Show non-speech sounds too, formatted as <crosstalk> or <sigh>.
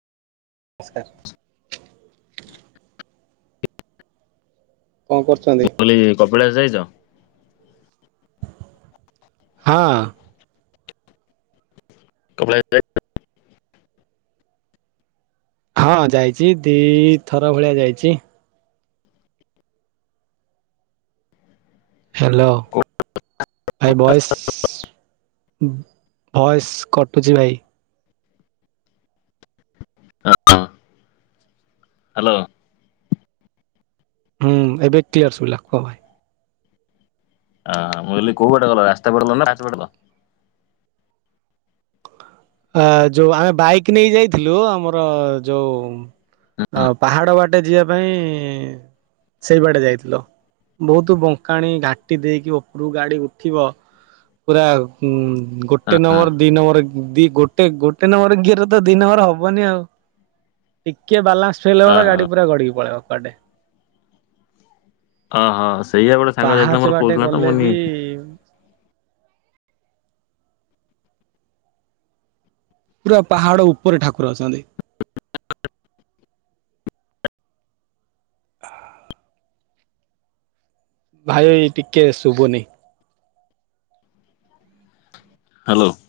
ନମସ୍କାର। କଣ କରୁ ମୁଁ କହିଲି କପିଳାସ ଯାଇଛ? ହଁଅଁ। କପିଳାସ ଯାଇଛ? ହଁ ଯାଇଛି ଦିଥର ଭଳିଆ ଯାଇଛି। ହ୍ୟାଲୋ ହଏ ବଏସ୍। ଭଏସ୍ କଟୁଛି ଭାଇ। ହ ହଁ <unintelligible> ହ୍ୟାଲୋ। ହୁଁ ଏବେକ୍ଲିଅର ସୁଭିଲା କୁହ ଭାଇ। ଆଁ ମୁଁକହିଲି ରାସ୍ତା ବାଟେ ଗଲ ନା ପାହାଚ ପଟେ ଗଲ? ଆ ଯୋଉ ଆମେ ବାଇକ୍ ନେଇ ଯାଇଥିଲୁ ଆମର ଯୋଉ ହଁ ପାହାଡ ବାଟେ ଯିବା ପାଇଁ ସେଇ ବାଟେ ଯାଇଥିଲୁ। ବହୁତ ବଙ୍କାଣି ଘାଟି ଦେଇକି ଉପରକୁ ଗାଡି ଉଠିବ। ପୁରା ଗୋଟେ ନମ୍ବର ଦି ନମ୍ବର ଦି ଗୋଟେ ଗୋଟେ ନମ୍ବରଗିଅର ତ ଦି ନମ୍ବର ହବନି ଆଉ। ଟିକେ ବାଲାନ୍ସ ଫେଲ ହବତ ହଁ ଗାଡି ପୁରା ଗଡ଼ିକି ପଳେଇବ କୁଆଡେ। ଅହଃ ସେଇଆ ଗୋଟେ ସାଙ୍ଗ ଯାଇଥିଲା ମୋର କହୁଥିଲା ତ ମୁଁନି। ହ <unintelligible> ପୁରା ପାହାଡ଼ ଉପରେ ଠାକୁର ଅଛନ୍ତି। ହ <unintelligible> ଭାଇ ଟିକେ ଶୁଭୁନି? ହ୍ୟାଲୋ।